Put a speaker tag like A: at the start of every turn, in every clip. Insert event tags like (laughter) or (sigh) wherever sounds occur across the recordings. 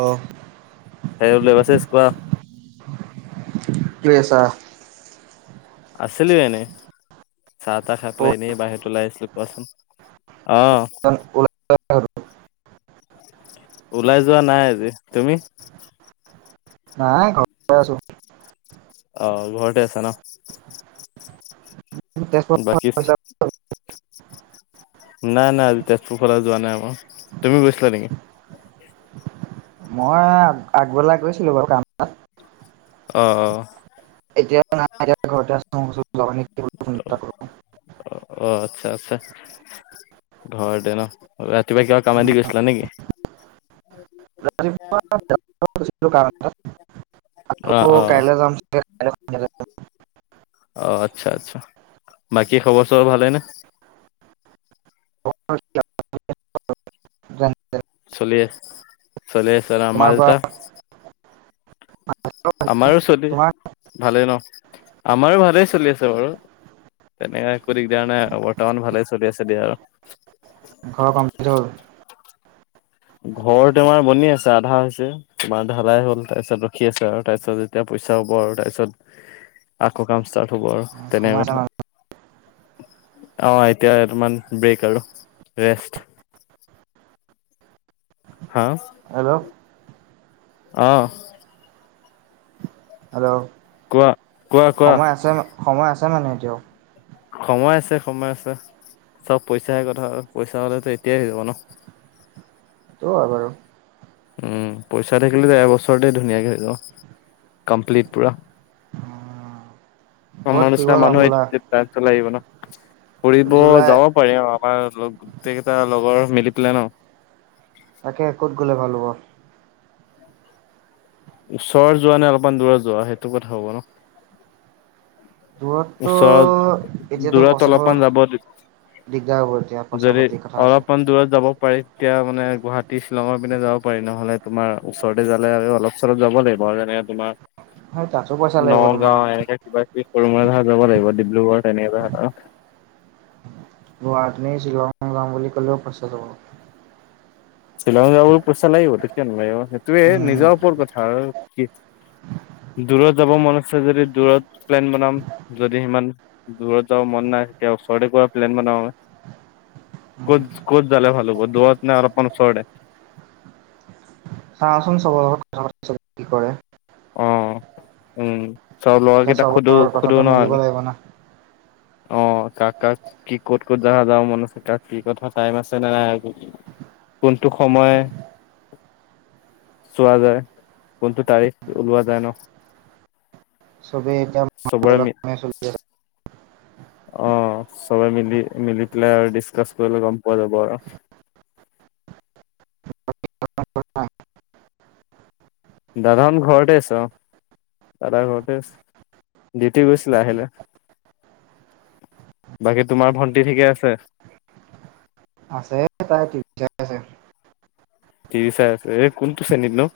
A: অঁ।
B: সেই বোলি মেছেছ কোৱা
A: কি কৰি আছা?
B: আছিলো এনেই চাহ তাহ খাই পেলাই এনেই বাহিৰত ওলাই আছিলো কোৱাচোন অঁ।
A: অন উলা
B: ওলাই যোৱা নাই আজি তুমি?
A: নাই ঘট মই আছোঁ।
B: অঁ ঘৰতে আছা ন।
A: তেজপুৰত
B: বাকীচ নাই নাই আজি তেজপুৰ যোৱা নাই ক তুমি গৈছিলা নেকি?
A: মই আগবেলাই গৈছিলো বাৰু কাম
B: অঁ অঁ।
A: এতিয়া নাই এতিয়া ঘৰতে আছোঁ ‌
B: অঁ আচ্ছা আচ্ছা ঘৰতে ন ৰাতিপুৱা কিবা কামা দি গৈছিলা নেকি?
A: ৰাতি পোৱা কামতে গৈছিলো কাম
B: অ
A: আকৌ
B: অ
A: কাইলৈ যাম চাগে কাইলে সোনকালে
B: অঁ আচ্ছা আচ্ছা বাকী খবৰ চবৰ ভালেনে?
A: (unintelligible)
B: চলিয়েছ চলিয়েছাৰ
A: তোমাৰ পৰা
B: মালটা আমাৰো চলি
A: তোমাৰ
B: ভালেই ন আমাৰো ভালেই চলি আছে বাৰু তেনেকে কৰি দিগয়াৰ নাই বৰ্তমান ভালে চলি আছে দিয়া
A: ঘৰ কম্পিউটাৰ হ'ল।
B: ঘৰ তোমাৰ আমাৰ বনি আছে আধা হৈছে তোমাৰ ঢালাই হ'ল তাৰপিছত ৰখি আছে আৰু তাৰপিছত যেতিয়া পইচা হ'ব আৰু তাৰপিছত
A: (inaudible)
B: আকৌ কাম ষ্টাৰ্ট হ'ব আৰু তেনে
A: সময় আছে
B: কথা
A: মানে
B: অঁ এতিয়া এতোমান ব্ৰেক আৰু ৰেষ্ট। হা?
A: হেল্ল'ও
B: অঁ,
A: হেল্ল'ও
B: কোৱা। কোৱা কোৱা
A: সময় আছে ম, সময় আছে মানে এতিয়াও।
B: সময় আছে, সময় আছে। চব পইচাহে কথা আৰু পইচা হ'লেতো এতিয়াই হৈ যাব ন।
A: টো হয় বাৰু।
B: উম পইচা থাকিলে যে এবছৰতে ধুনীয়াকে হৈ যাব। কমপ্লিট পুৰা।
A: ক'ত
B: আমাৰ
A: ফুৰিব
B: নিচিনা
A: যাম
B: মানুহে
A: বোলা
B: (unintelligible) চা লাগিব ন, ফুৰিব
A: জুলাই
B: যাব পাৰি অঁ আৰু আমাৰ লগ গোটেকেটা লগৰ মিলি পেলাই ন।
A: তাকে ক'ত গ'লে ভাল হ'ব
B: ওচৰ যোৱা নে অলপমান দূৰত যোৱা সেইটো কথা হ'ব ন।
A: দূৰততো
B: ওচৰত
A: এতিয়াতো
B: দূৰত
A: পচিবল
B: অলপমান যাব দি
A: দিগদাৰ হ'ব এতিয়া পইচা
B: যদি
A: পাতিৰ কথা আছে।
B: অলপান দূৰত যাব। পাৰি, তেতিয়া মানে গুৱাহাটী, শ্বিলঙৰ পিনে যাব পাৰি নহ'লে তোমাৰ ওচৰতে যালে আৰু অলপ। ওচৰত যাব লাগিব আৰু যেনেকে তোমাৰ
A: হয় তাতো পইচা লাগিব তোমাৰ
B: নগাঁও এনেকে কিবা দি সৰু মৈ ধাৰ যাব লাগিব, ডিব্ৰুগড় তেনেকে যাহাতাহা
A: গুৱাহাটী নি শ্বিলঙলে যাম বুলি ক'লেও পইচা যাব।
B: শ্বিলঙ যাবলো পইচা লাগিব, কিয় নলাগিব? সেইটোয়েই
A: উম
B: নিজৰ ওপৰত কথা আৰু কি দূৰত যাব মন আছে যদি দূৰত প্লেন বনাম, যদি সিমান দূৰত যাব মন নাই, তেতিয়া ওচৰতে ক'বাত প্লেন বনাওৱে।
A: উম
B: ক'ত ক'ত যালে ভাল হ'ব? দূৰত নে আৰু অলপ ওচৰতে?
A: চাওঁচোন চবৰ লগত কথা পাতি চাওঁ কি কৰে।
B: অঁ, উম চব লৰা
A: এতিয়া
B: কেইটাক সোধো,
A: চবৰ কথাটো
B: সোধো
A: মিলিব
B: নহ
A: (inaudible)
B: অঁ কাক কাক কি ক'ত ক'ত যাগা যাব মন আছে কাক কি কথা টাইম আছে নে নাই আ কোনটো সময় চোৱা যায়, কোনটো তাৰিখ? ওলোৱা যায় ন
A: চবেই এতিয়া (unintelligible)
B: চবৰে
A: কেনেকে চলিছে
B: অঁ, সবে মিলি মিলি পেলাই আৰু ডিছকাচ কৰিলে গ'ম পোৱা যাব আৰু।
A: না
B: দাদান ঘৰতে আছ অঁ। দাদা ঘৰতে আছে। দিউতি গৈছিল আহিলে। বাকী তোমাৰ ভণ্টি ঠিকে আছে?
A: আছে তাই ঠিক ঠাক আছে।
B: তিচাৰ আছে, এই কোনটো শ্ৰেণীত ন'।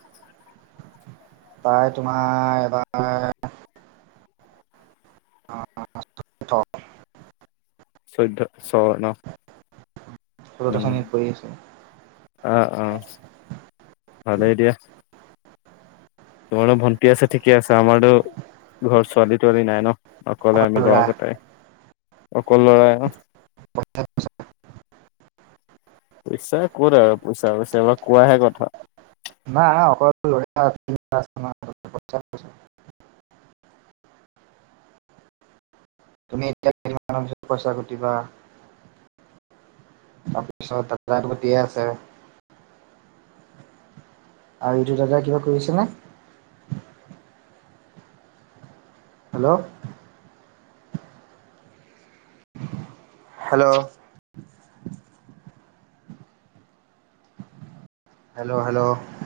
A: মাই তোমাৰ এবাৰ, (unintelligible) ত
B: চৈধ্যত চ ন
A: হলো তাখন ইনে পৰি আছে।
B: অঁ অঁ ভালেই দিয়া। তোমাৰো ভণ্টি আছে ঠিকে আছে, আমাৰতো ঘৰৰ ছোৱালী তোৱালী নাই ন। অকলে আমি লৰা কেইটাই, অকল ল'ৰাই ন।
A: (inaudible)
B: পইচা ক'ত আৰু পইচা (unintelligible) কোৱাহে কথা।
A: নাই আমাৰ অকল (unintelligible) (inaudible) তুমি এতিয়া তিনিমাহ মানৰ পিছত পইচা ঘটিবা। তাৰপিছত (unintelligible) আৰু ইটো দাদাই কিবা কৰিছেনে? হেল্ল'। হেল্ল'। Hello hello.